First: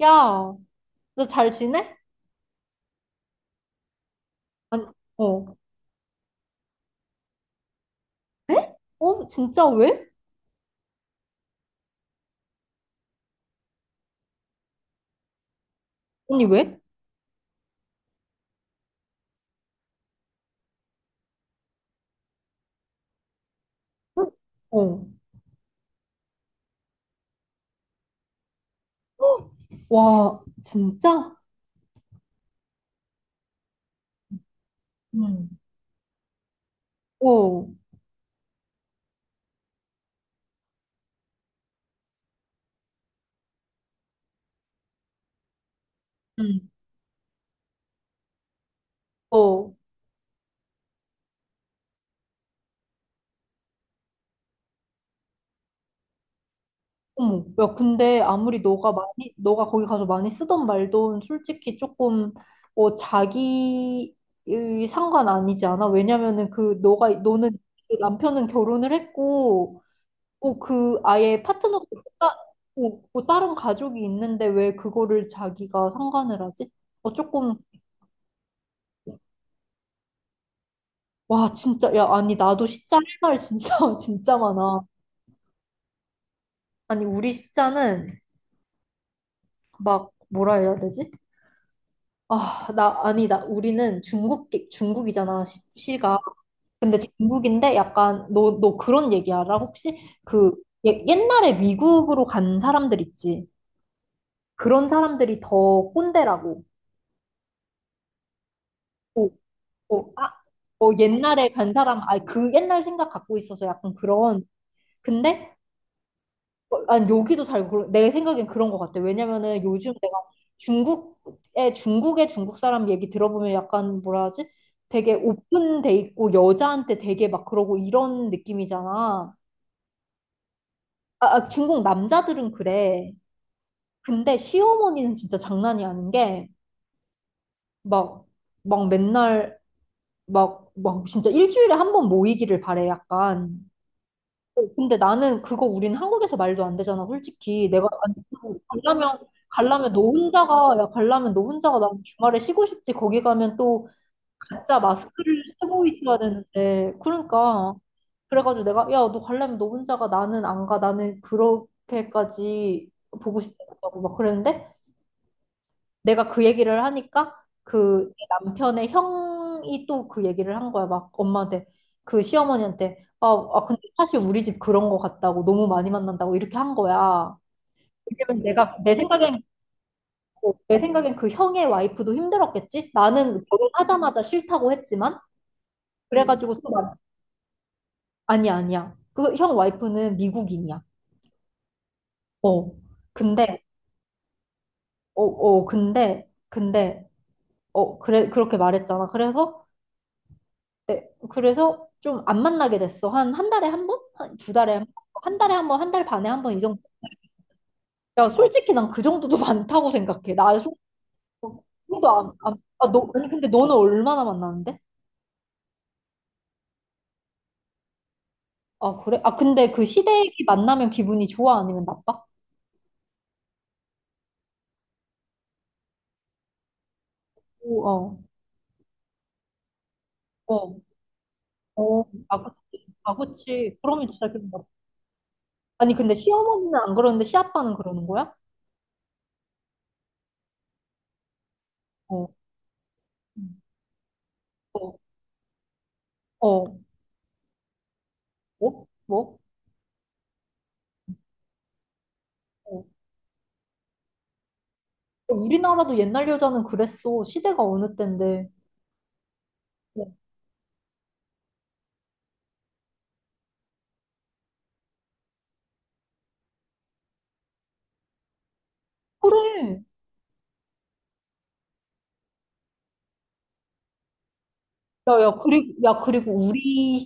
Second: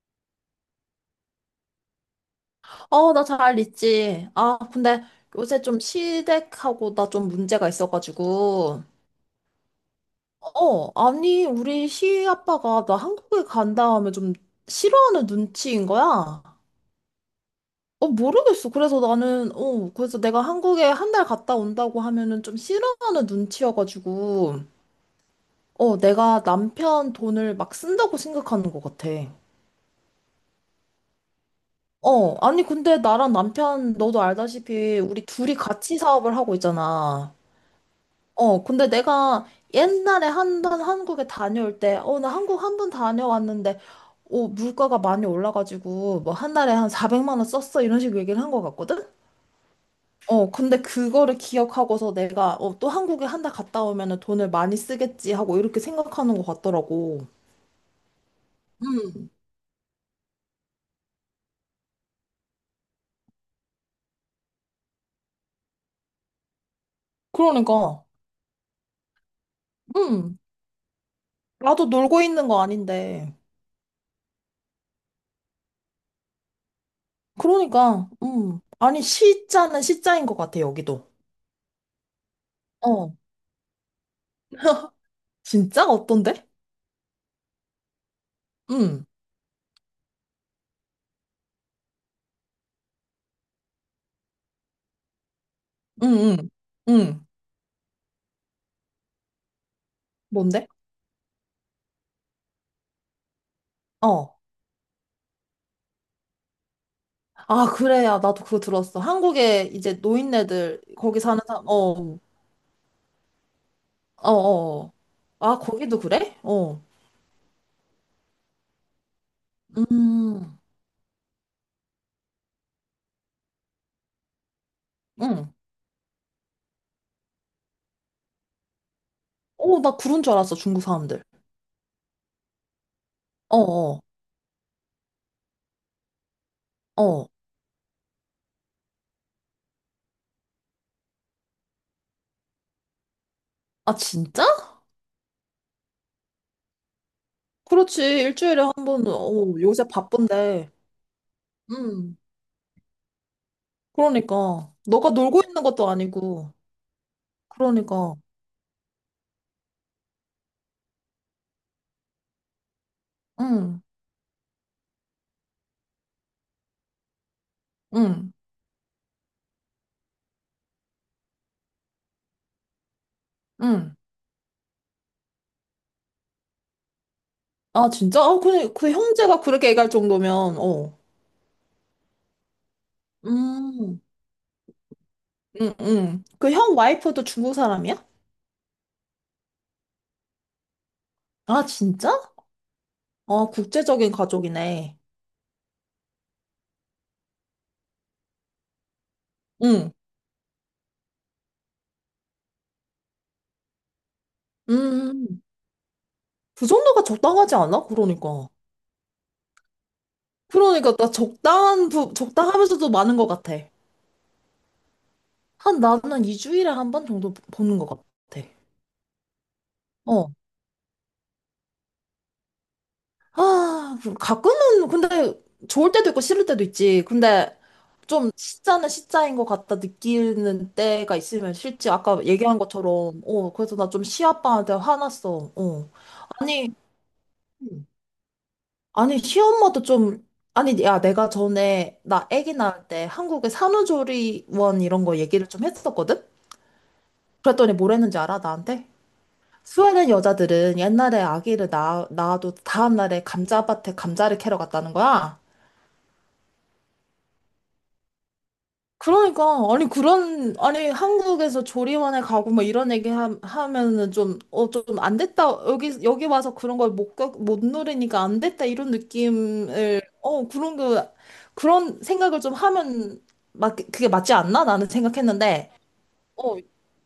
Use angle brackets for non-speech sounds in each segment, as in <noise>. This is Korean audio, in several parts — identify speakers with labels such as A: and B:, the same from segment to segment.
A: 야, 너 잘 지내?
B: 어, 나 잘 있지. 아,
A: 아니,
B: 근데
A: 어.
B: 요새 좀 시댁하고 나 좀 문제가
A: 에?
B: 있어가지고.
A: 어, 진짜 왜?
B: 어, 아니, 우리 시아빠가 나 한국에 간 다음에 좀 싫어하는 눈치인 거야.
A: 언니 왜?
B: 어, 모르겠어. 그래서 나는, 어, 그래서 내가 한국에 한 달 갔다 온다고 하면은 좀 싫어하는
A: 응?
B: 눈치여가지고.
A: 어.
B: 어, 내가 남편 돈을 막 쓴다고 생각하는 것 같아.
A: 헉! 와, 진짜?
B: 어, 아니, 근데 나랑 남편, 너도 알다시피 우리
A: 응.
B: 둘이 같이 사업을 하고 있잖아.
A: 어.
B: 어, 근데 내가 옛날에 한 번 한국에 다녀올 때, 나 한국 한 번 다녀왔는데, 어, 물가가 많이 올라가지고, 뭐, 한
A: 응.
B: 달에 한 400만 원 썼어. 이런 식으로 얘기를 한 것 같거든?
A: 어.
B: 어, 근데 그거를 기억하고서 내가, 어, 또 한국에 한 달 갔다 오면은 돈을 많이 쓰겠지 하고 이렇게 생각하는 것 같더라고.
A: 어머. 야, 근데 아무리
B: 음,
A: 너가 거기 가서 많이 쓰던 말도 솔직히 조금, 자기의 상관 아니지 않아? 왜냐면은 너는, 그
B: 그러니까,
A: 남편은 결혼을 했고,
B: 음,
A: 그 아예 파트너가
B: 나도 놀고
A: 따,
B: 있는 거
A: 어,
B: 아닌데.
A: 다른 가족이 있는데 왜 그거를 자기가 상관을 하지? 조금
B: 그러니까, 아니, 시자는 시자인 것 같아, 여기도.
A: 와, 진짜. 야, 아니, 나도 시짜 할
B: 어,
A: 말 진짜 <laughs> 진짜 많아.
B: <laughs> 진짜? 어떤데?
A: 아니, 우리 시자는
B: 음.
A: 막 뭐라 해야 되지? 아, 나, 아니, 나 우리는 중국이잖아 시,
B: 응,
A: 시가.
B: 응,
A: 근데
B: 응.
A: 중국인데 약간 너 그런 얘기 알아? 혹시 그
B: 뭔데?
A: 옛날에 미국으로 간 사람들 있지?
B: 어.
A: 그런 사람들이 더 꼰대라고.
B: 아, 그래야. 나도 그거 들었어.
A: 어,
B: 한국에 이제
A: 어, 아,
B: 노인네들, 거기 사는
A: 옛날에
B: 사람,
A: 간 사람, 그 옛날 생각 갖고 있어서 약간
B: 어.
A: 그런.
B: 어.
A: 근데,
B: 아, 거기도 그래? 어.
A: 난 여기도 그르내 생각엔 그런 것 같아. 왜냐면은 요즘 내가
B: 음,
A: 중국의 중국 사람 얘기 들어보면 약간 뭐라 하지? 되게
B: 응.
A: 오픈돼 있고 여자한테 되게 막 그러고 이런 느낌이잖아.
B: 어, 나 그런 줄 알았어, 중국 사람들.
A: 아, 아, 중국 남자들은 그래.
B: 어, 어,
A: 근데 시어머니는 진짜 장난이 아닌 게,
B: 어.
A: 막, 막 맨날, 막, 막 진짜 일주일에 한 번 모이기를 바래, 약간.
B: 아, 진짜?
A: 근데 나는 그거 우린 한국에서 말도 안 되잖아, 솔직히. 내가,
B: 그렇지.
A: 아니, 그
B: 일주일에 한 번,
A: 갈라면,
B: 어, 요새 바쁜데.
A: 갈라면 너 혼자가 난
B: 음,
A: 주말에 쉬고 싶지. 거기 가면 또
B: 그러니까.
A: 가짜
B: 너가
A: 마스크를
B: 놀고 있는
A: 쓰고
B: 것도
A: 있어야
B: 아니고.
A: 되는데. 그러니까.
B: 그러니까.
A: 그래가지고 내가, 야, 너 갈라면 너 혼자가 나는 안 가. 나는 그렇게까지 보고
B: 응,
A: 싶다고 막 그랬는데, 내가 그 얘기를 하니까 그내
B: 응,
A: 남편의 형이 또 그 얘기를 한 거야. 막 엄마한테 그 시어머니한테 아, 아 근데
B: 응.
A: 사실 우리 집 그런 거 같다고 너무 많이 만난다고 이렇게 한 거야.
B: 아, 진짜? 어,
A: 왜냐면
B: 근데
A: 내가
B: 그
A: 내
B: 형제가
A: 생각엔
B: 그렇게 얘기할 정도면,
A: 내
B: 어.
A: 생각엔 그 형의 와이프도 힘들었겠지? 나는
B: 음,
A: 결혼하자마자 싫다고 했지만
B: 응. 그
A: 그래가지고 또
B: 형 와이프도 중국 사람이야?
A: 아니야, 아니야. 그 형 와이프는 미국인이야.
B: 아, 진짜?
A: 어.
B: 아,
A: 근데
B: 국제적인 가족이네.
A: 근데 어, 그래, 그렇게 말했잖아. 그래서
B: 응.
A: 네, 그래서 좀 안 만나게 됐어. 한 달에 한 번? 한 두 달에
B: 음,
A: 한 번?
B: 음,
A: 한
B: 음.
A: 달에 한 번, 한 달 반에 한 번 이
B: 그
A: 정도.
B: 정도가 적당하지 않아?
A: 야,
B: 그러니까.
A: 솔직히 난 그 정도도 <laughs> 많다고 생각해. 나 솔직히
B: 그러니까 나 적당한
A: 그도
B: 부,
A: 안, 아,
B: 적당하면서도
A: 너,
B: 많은 것
A: 아니, 근데
B: 같아.
A: 너는 얼마나 만나는데?
B: 한 나는 2주일에 한 번 정도 보는 것 같아.
A: 아, 그래? 아, 근데 그
B: 어,
A: 시댁이 만나면 기분이 좋아? 아니면 나빠?
B: 아, 가끔은 근데 좋을 때도 있고 싫을 때도 있지. 근데
A: 오, 어,
B: 좀 시자는 시자인 것 같다 느끼는
A: 어,
B: 때가 있으면 싫지.
A: 어.
B: 아까
A: 아,
B: 얘기한
A: 그치. 아,
B: 것처럼. 어,
A: 그치.
B: 그래서 나 좀
A: 그러면 진짜 기분 나빠.
B: 시아빠한테 화났어. 어.
A: 아니, 근데
B: 아니,
A: 시어머니는 안 그러는데 시아빠는 그러는 거야?
B: 아니, 시엄마도 좀, 아니, 야, 내가 전에
A: 어,
B: 나 아기 낳을 때 한국의 산후조리원
A: 어,
B: 이런 거 얘기를 좀 했었거든?
A: 어,
B: 그랬더니 뭘 했는지 알아,
A: 뭐?
B: 나한테?
A: 뭐?
B: 스웨덴 여자들은 옛날에 아기를 낳아도
A: 어?
B: 다음날에 감자밭에 감자를 캐러 갔다는 거야.
A: 우리나라도 옛날 여자는 그랬어. 시대가 어느 때인데.
B: 그러니까 아니
A: 야,
B: 그런 아니 한국에서 조리원에 가고 뭐 이런 얘기 하면은 좀 어 좀 안 됐다 여기 와서 그런 걸 못못 누리니까 안 됐다 이런
A: 그래.
B: 느낌을 어 그런 거 그런 생각을 좀 하면 맞 그게 맞지 않나 나는
A: 야, 야,
B: 생각했는데
A: 그리고 우리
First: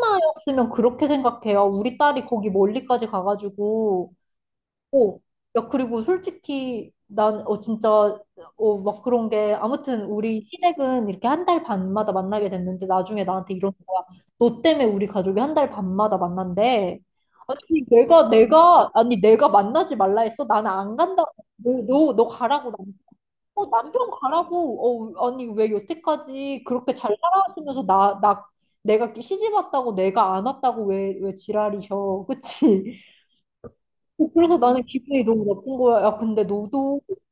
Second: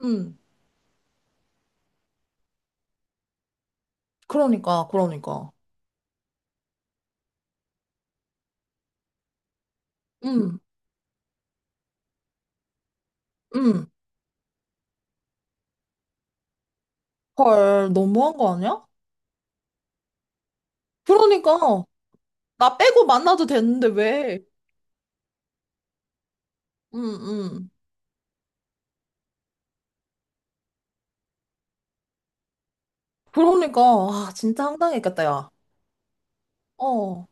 B: 어음
A: 그렇게 생각해요. 우리 딸이 거기 멀리까지 가가지고. 어,
B: 그러니까
A: 야, 그리고 솔직히 난, 진짜, 막 그런 게, 아무튼 우리 시댁은 이렇게 한 달 반마다 만나게 됐는데 나중에 나한테 이러는
B: 음음헐
A: 거야. 너 때문에 우리 가족이 한 달 반마다 만난대. 아니, 내가,
B: 너무한 거 아니야?
A: 내가, 아니, 내가 만나지 말라 했어? 나는 안 간다. 너,
B: 그러니까
A: 너, 너 가라고.
B: 나 빼고 만나도 되는데
A: 남편
B: 왜
A: 가라고. 아니, 왜 여태까지 그렇게
B: 음
A: 잘
B: 음
A: 살아왔으면서 나, 내가 시집 왔다고 내가 안 왔다고 왜 지랄이셔. 그치?
B: 그러니까
A: <laughs>
B: 아
A: 그래서
B: 진짜
A: 나는 기분이
B: 황당했겠다
A: 너무
B: 야.
A: 나쁜 거야. 야, 근데 너도
B: 어.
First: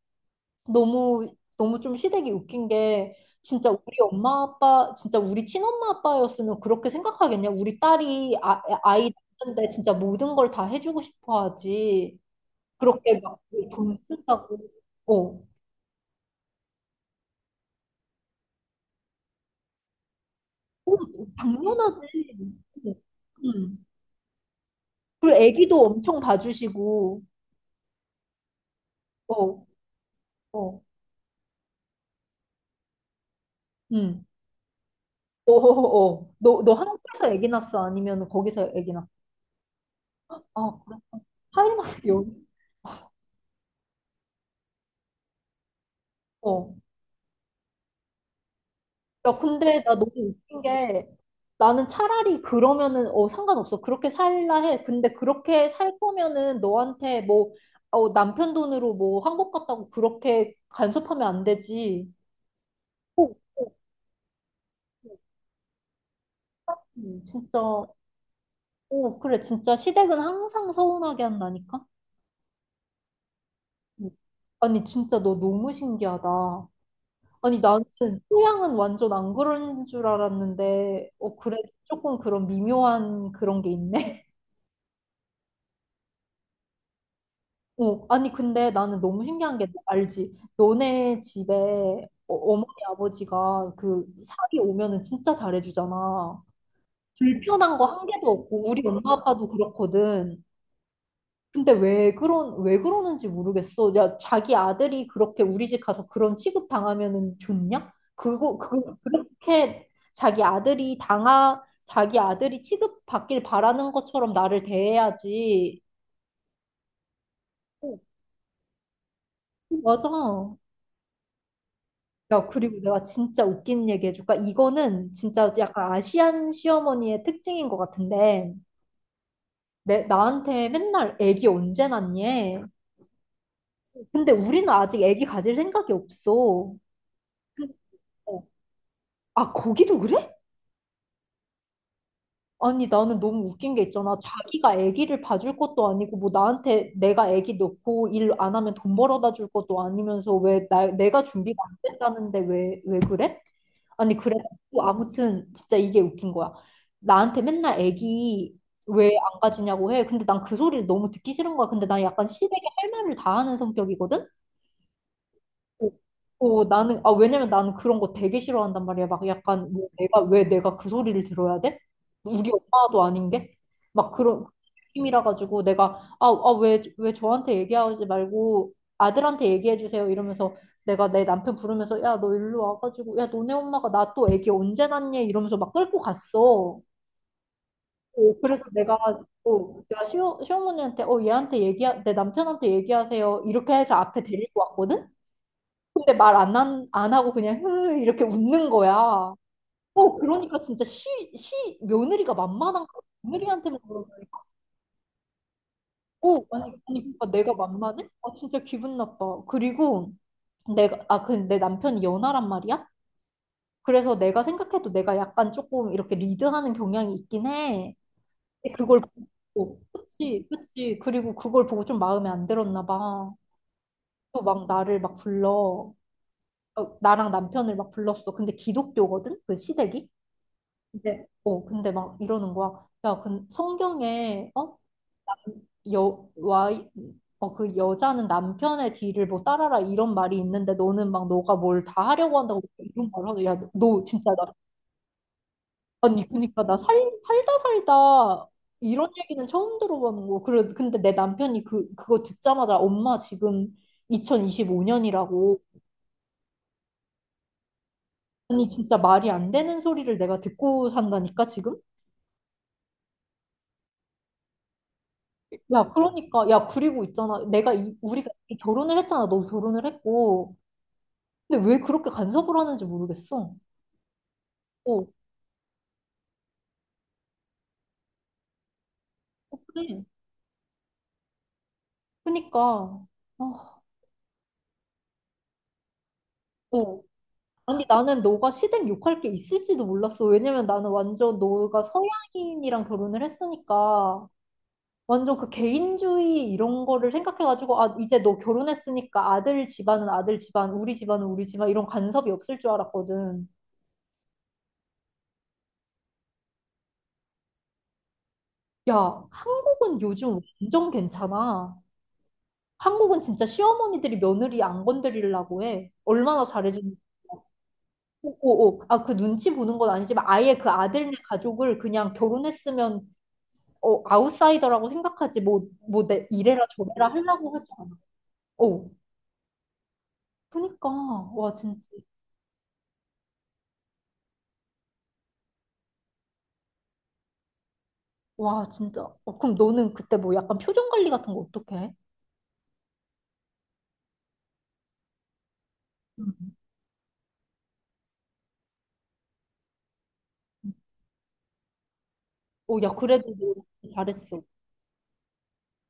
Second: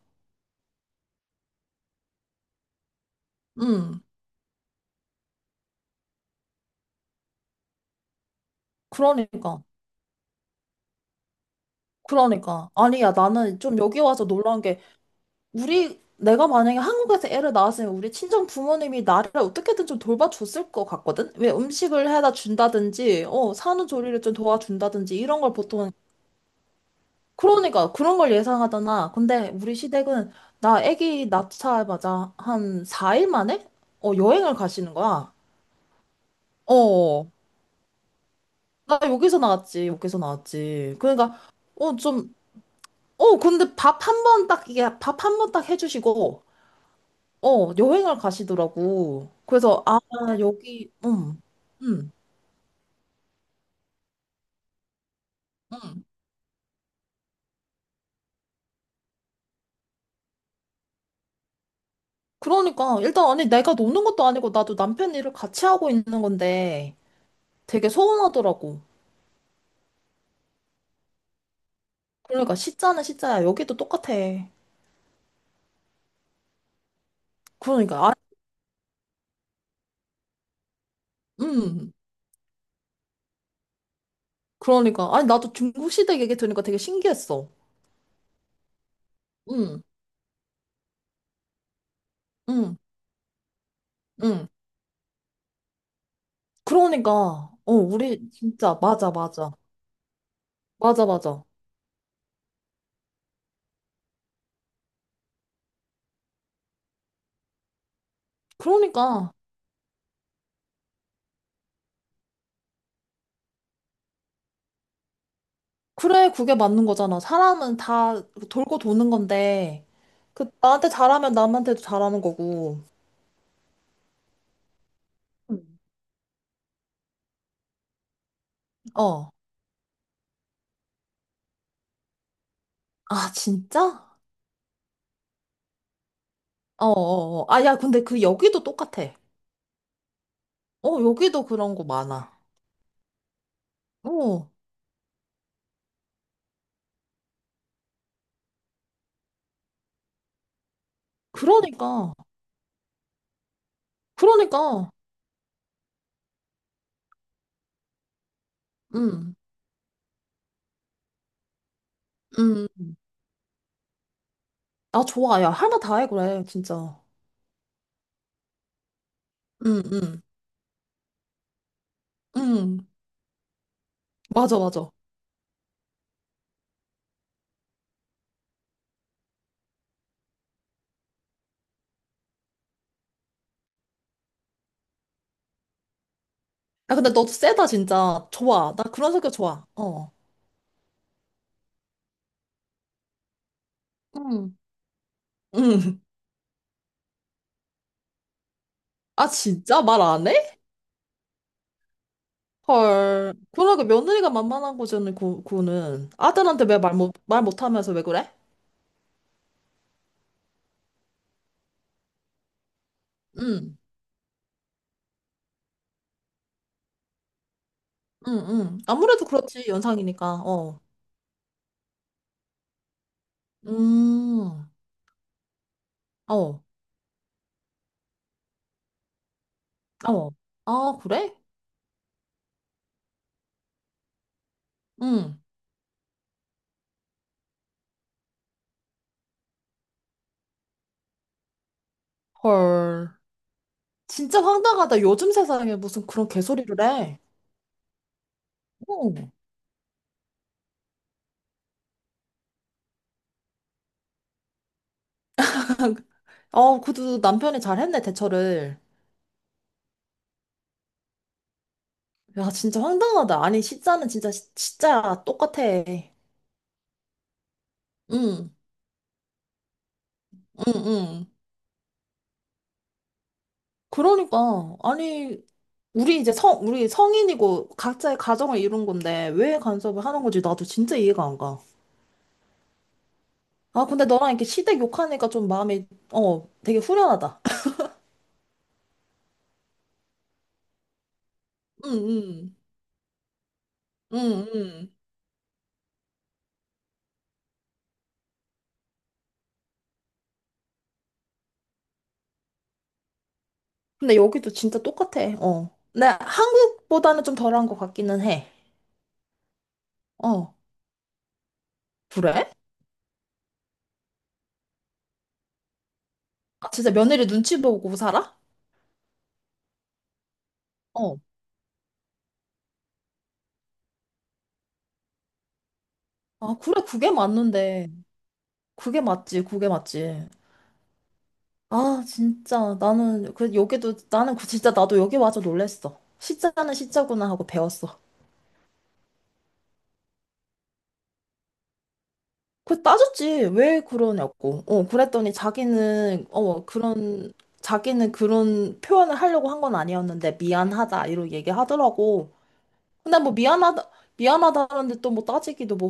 A: 너무, 너무 좀 시댁이 웃긴 게
B: 음,
A: 진짜 우리 친엄마 아빠였으면 그렇게 생각하겠냐? 우리 딸이 아이
B: 그러니까,
A: 낳는데 진짜 모든 걸 다 해주고 싶어 하지.
B: 그러니까. 아니야,
A: 그렇게 막
B: 나는 좀
A: 돈
B: 여기 와서
A: 쓴다고.
B: 놀라운 게,
A: 어.
B: 내가 만약에 한국에서 애를 낳았으면 우리 친정 부모님이 나를 어떻게든 좀 돌봐줬을 것
A: 어,
B: 같거든? 왜 음식을 해다
A: 당연하지.
B: 준다든지, 어,
A: 음.
B: 산후조리를 좀 도와준다든지,
A: 그리고
B: 이런 걸
A: 애기도
B: 보통,
A: 엄청 봐주시고,
B: 그러니까, 그런 걸 예상하잖아. 근데
A: 어,
B: 우리 시댁은,
A: 어,
B: 나 애기 낳자마자 한 4일 만에, 어,
A: 음.
B: 여행을 가시는 거야.
A: 어, 어, 어. 너
B: 어.
A: 한국에서 애기 낳았어? 아니면 거기서 애기
B: 나
A: 낳았어?
B: 여기서 여기서
A: 아,
B: 나왔지.
A: 그래?
B: 그러니까, 어,
A: 타일란드 여기?
B: 좀, 어, 근데 밥 한 번 딱, 이게 밥 한 번 딱 해주시고,
A: 어.
B: 어, 여행을 가시더라고.
A: 야, 근데
B: 그래서,
A: 나
B: 아,
A: 너무 웃긴
B: 여기,
A: 게 나는
B: 음.
A: 차라리 그러면은 상관없어. 그렇게 살라 해. 근데 그렇게 살 거면은 너한테 뭐, 남편 돈으로 뭐 한국 갔다고 그렇게 간섭하면 안 되지.
B: 그러니까,
A: 어,
B: 일단,
A: 어,
B: 아니, 내가 노는 것도 아니고, 나도
A: 어.
B: 남편 일을 같이 하고 있는 건데,
A: 진짜.
B: 되게 서운하더라고.
A: 오, 그래. 진짜 시댁은 항상 서운하게 한다니까?
B: 그러니까, 시자는 시자야. 여기도
A: 음.
B: 똑같아.
A: 아니, 진짜 너 너무 신기하다. 아니, 나는
B: 그러니까, 아,
A: 소양은 완전 안 그런 줄 알았는데, 그래.
B: 음.
A: 조금 그런 미묘한 그런 게 있네.
B: 그러니까, 아니, 나도 중국시댁 얘기 들으니까 되게 신기했어.
A: <laughs> 아니, 근데 나는 너무 신기한 게
B: 음,
A: 알지? 너네 집에 어머니,
B: 음,
A: 아버지가 그
B: 음.
A: 살이 오면은 진짜 잘해주잖아.
B: 그러니까, 어,
A: 불편한 거 한 개도
B: 우리,
A: 없고,
B: 진짜,
A: 우리 엄마 아빠도
B: 맞아.
A: 그렇거든.
B: 맞아.
A: 근데 왜 그러는지 모르겠어. 야, 자기 아들이 그렇게 우리 집 가서 그런 취급 당하면은 좋냐? 그거 그
B: 그러니까.
A: 그렇게 자기 아들이 취급받길 바라는 것처럼 나를 대해야지.
B: 그래, 그게 맞는 거잖아. 사람은
A: 어,
B: 다 돌고 도는 건데,
A: 맞아.
B: 그, 나한테 잘하면 남한테도 잘하는
A: 야, 그리고
B: 거고.
A: 내가 진짜 웃긴 얘기 해줄까? 이거는 진짜
B: 음.
A: 약간 아시안 시어머니의 특징인 것 같은데,
B: 어.
A: 나한테 맨날 애기 언제 낳니?
B: 아, 진짜?
A: 근데 우리는 아직 애기 가질 생각이 없어.
B: 어. 아, 야, 근데 그 여기도 똑같아.
A: 아, 거기도 그래?
B: 어, 여기도 그런 거 많아.
A: 아니, 나는 너무 웃긴 게 있잖아.
B: 어,
A: 자기가 아기를 봐줄 것도 아니고, 뭐, 나한테 내가 아기 넣고 일 안 하면 돈 벌어다 줄 것도 아니면서 왜 내가 준비가 안
B: 그러니까.
A: 됐다는데 왜 그래? 아니, 그래.
B: 그러니까.
A: 아무튼, 진짜 이게 웃긴 거야. 나한테 맨날 아기 왜
B: 음,
A: 안 가지냐고 해. 근데 난 그 소리를 너무 듣기 싫은 거야. 근데 난 약간 시댁에
B: 음.
A: 할 말을 다 하는 성격이거든?
B: 아, 좋아. 야, 할 말
A: 어,
B: 다 해, 그래, 진짜.
A: 왜냐면 나는 그런 거 되게 싫어한단 말이야. 막 약간,
B: 음,
A: 뭐
B: 음,
A: 왜 내가 그 소리를 들어야 돼? 우리
B: 음.
A: 엄마도 아닌 게? 막 그런
B: 맞아.
A: 느낌이라 가지고 내가, 왜 저한테 얘기하지 말고 아들한테 얘기해 주세요. 이러면서 내가 내 남편 부르면서, 야, 너 일로 와가지고, 야, 너네 엄마가 나 또 애기 언제 낳니? 이러면서 막 끌고 갔어.
B: 야, 근데 너도 세다, 진짜.
A: 그래서
B: 좋아. 나
A: 내가,
B: 그런 성격 좋아. 어.
A: 시어머니한테, 얘한테 얘기 내 남편한테 얘기하세요. 이렇게 해서 앞에
B: 음,
A: 데리고 왔거든?
B: 음.
A: 근데 말 안 하고 그냥 흐 이렇게 웃는 거야.
B: 아, 진짜? 말 안 해?
A: 그러니까 진짜 시, 시 며느리가 만만한 거
B: 헐.
A: 며느리한테만
B: 그러니까
A: 그러는
B: 며느리가 만만한 거잖아, 그, 그거는.
A: 거 아니,
B: 아들한테 왜 말
A: 아니,
B: 못,
A: 그러니까
B: 말
A: 내가
B: 못하면서 왜
A: 만만해?
B: 그래?
A: 아, 진짜 기분 나빠. 그리고 내가 아 그 내 남편이 연하란 말이야.
B: 응,
A: 그래서 내가 생각해도 내가 약간 조금 이렇게 리드하는 경향이 있긴 해. 근데
B: 응.
A: 그걸
B: 아무래도 그렇지,
A: 보고,
B: 연상이니까.
A: 그치,
B: 어.
A: 그치, 그리고 그걸 보고 좀 마음에 안 들었나 봐. 또 막
B: 음,
A: 나를 막 불러
B: 어,
A: 나랑 남편을 막 불렀어. 근데 기독교거든 그 시댁이.
B: 어. 아,
A: 근데,
B: 그래?
A: 어, 근데 막 이러는 거야. 야, 근 성경에, 어?
B: 응.
A: 와, 그 여자는 남편의 뒤를 뭐 따라라 이런 말이 있는데 너는 막 너가 뭘 다 하려고 한다고 이런
B: 헐.
A: 말을 하고, 야, 너 진짜
B: 진짜
A: 나,
B: 황당하다. 요즘 세상에 무슨
A: 아니,
B: 그런
A: 그니까
B: 개소리를
A: 나
B: 해.
A: 살다 살다 이런
B: 응.
A: 얘기는 처음 들어보는 거. 그래, 근데 내 남편이 그거 듣자마자 엄마 지금 2025년이라고.
B: 어, 그래도 남편이 잘했네,
A: 아니,
B: 대처를.
A: 진짜 말이 안 되는 소리를 내가 듣고 산다니까, 지금?
B: 야, 진짜 황당하다. 아니, 진짜 똑같아.
A: 야, 그러니까, 야, 그리고 있잖아. 우리가
B: 응,
A: 이 결혼을 했잖아. 너 결혼을 했고.
B: 응.
A: 근데 왜 그렇게 간섭을 하는지 모르겠어.
B: 그러니까.
A: 어,
B: 아니, 우리 성인이고 각자의 가정을 이룬 건데
A: 어,
B: 왜
A: 그래.
B: 간섭을 하는 건지 나도 진짜 이해가 안 가.
A: 그니까. 아,
B: 아, 근데 너랑 이렇게 시댁 욕하니까 좀 마음이, 어, 되게
A: 어.
B: 후련하다. <laughs>
A: 아니, 나는 너가 시댁 욕할 게 있을지도 몰랐어. 왜냐면 나는 완전 너가
B: 응, 응,
A: 서양인이랑 결혼을 했으니까.
B: 응.
A: 완전 그 개인주의 이런 거를 생각해가지고, 아, 이제 너 결혼했으니까 아들 집안은 아들 집안, 우리 집안은 우리 집안, 이런 간섭이 없을 줄 알았거든.
B: 근데 여기도 진짜 똑같아, 어. 근데 한국보다는 좀 덜한 것 같기는 해.
A: 야, 한국은 요즘
B: 어,
A: 완전 괜찮아.
B: 그래?
A: 한국은 진짜 시어머니들이 며느리 안 건드리려고 해. 얼마나
B: 아, 진짜
A: 잘해주는지.
B: 며느리 눈치 보고
A: 오,
B: 살아?
A: 오, 오. 아, 그 눈치 보는 건 아니지만 아예 그 아들네
B: 어.
A: 가족을 그냥 결혼했으면 아웃사이더라고 생각하지. 뭐, 뭐, 내
B: 아,
A: 이래라
B: 그래,
A: 저래라
B: 그게
A: 하려고 하지
B: 맞는데.
A: 않아. 어,
B: 그게 맞지.
A: 그니까. 와, 진짜.
B: 아, 진짜. 나는, 그, 여기도, 나는 그, 진짜 나도 여기 와서 놀랬어. 시자는 시자구나 하고 배웠어.
A: 와, 진짜. 어, 그럼 너는 그때 뭐 약간 표정 관리 같은 거 어떻게 해?
B: 그 따졌지. 왜 그러냐고. 어, 그랬더니 자기는,
A: 음.
B: 어, 그런, 자기는 그런 표현을 하려고 한 건 아니었는데, 미안하다. 이러고 얘기하더라고.
A: 어, 야,
B: 근데 뭐,
A: 그래도 너 잘했어.
B: 미안하다는데 또 뭐 따지기도 뭐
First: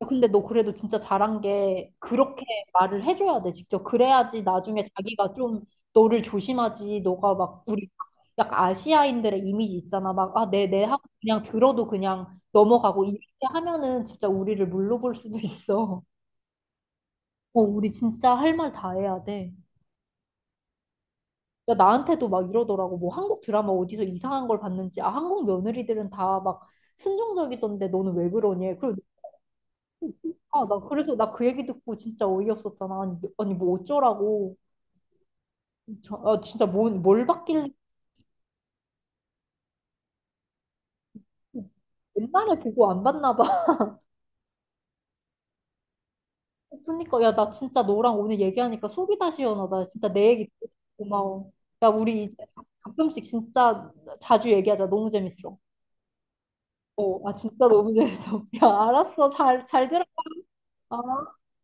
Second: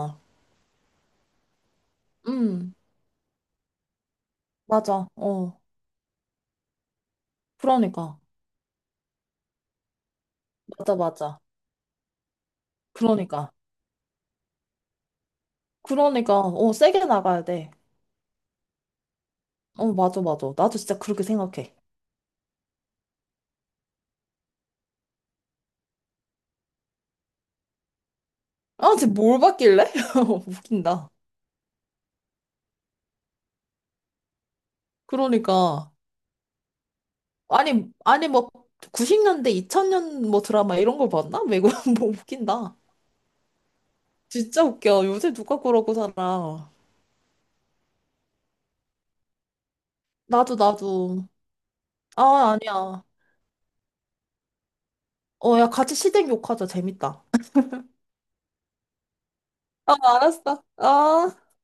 A: 아, 근데 너 그래도 진짜 잘한 게 그렇게
B: 음,
A: 말을 해줘야 돼, 직접. 그래야지 나중에
B: 맞아.
A: 자기가 좀
B: 어,
A: 너를 조심하지. 너가 막 우리
B: 그러니까.
A: 약간 아시아인들의 이미지 있잖아. 막, 아, 네, 네 하고
B: 맞아.
A: 그냥 들어도 그냥 넘어가고 이렇게
B: 그러니까.
A: 하면은 진짜 우리를 물러볼 수도 있어.
B: 그러니까, 어, 세게 나가야
A: 어,
B: 돼.
A: 우리 진짜 할 말 다 해야 돼.
B: 어, 맞아. 나도 진짜 그렇게
A: 야,
B: 생각해.
A: 나한테도 막 이러더라고. 뭐 한국 드라마 어디서 이상한 걸 봤는지. 아, 한국 며느리들은 다 막 순종적이던데 너는 왜 그러니?
B: 아,
A: 그리고
B: 쟤 뭘 봤길래? <laughs>
A: 아, 나
B: 웃긴다.
A: 그래서 나 그 얘기 듣고 진짜 어이없었잖아. 아니, 아니, 뭐 어쩌라고.
B: 그러니까.
A: 아, 진짜 뭘 받길래
B: 아니, 뭐, 90년대, 2000년 뭐 드라마 이런 걸 봤나? 매국 <laughs> 뭐
A: 옛날에
B: 웃긴다.
A: 보고 안 봤나 봐. <laughs>
B: 진짜 웃겨. 요새 누가 그러고 살아.
A: 그러니까 야, 나 진짜 너랑 오늘 얘기하니까 속이 다 시원하다. 진짜 내 얘기 듣고
B: 나도.
A: 고마워. 야, 우리 이제
B: 아, 아니야.
A: 가끔씩 진짜 자주 얘기하자. 너무 재밌어.
B: 어, 야, 같이 시댁 욕하자. 재밌다.
A: 아, 진짜 너무 재밌어. <laughs> 야, 알았어. 잘
B: 아,
A: 들어.
B: 알았어.
A: 아.
B: 아.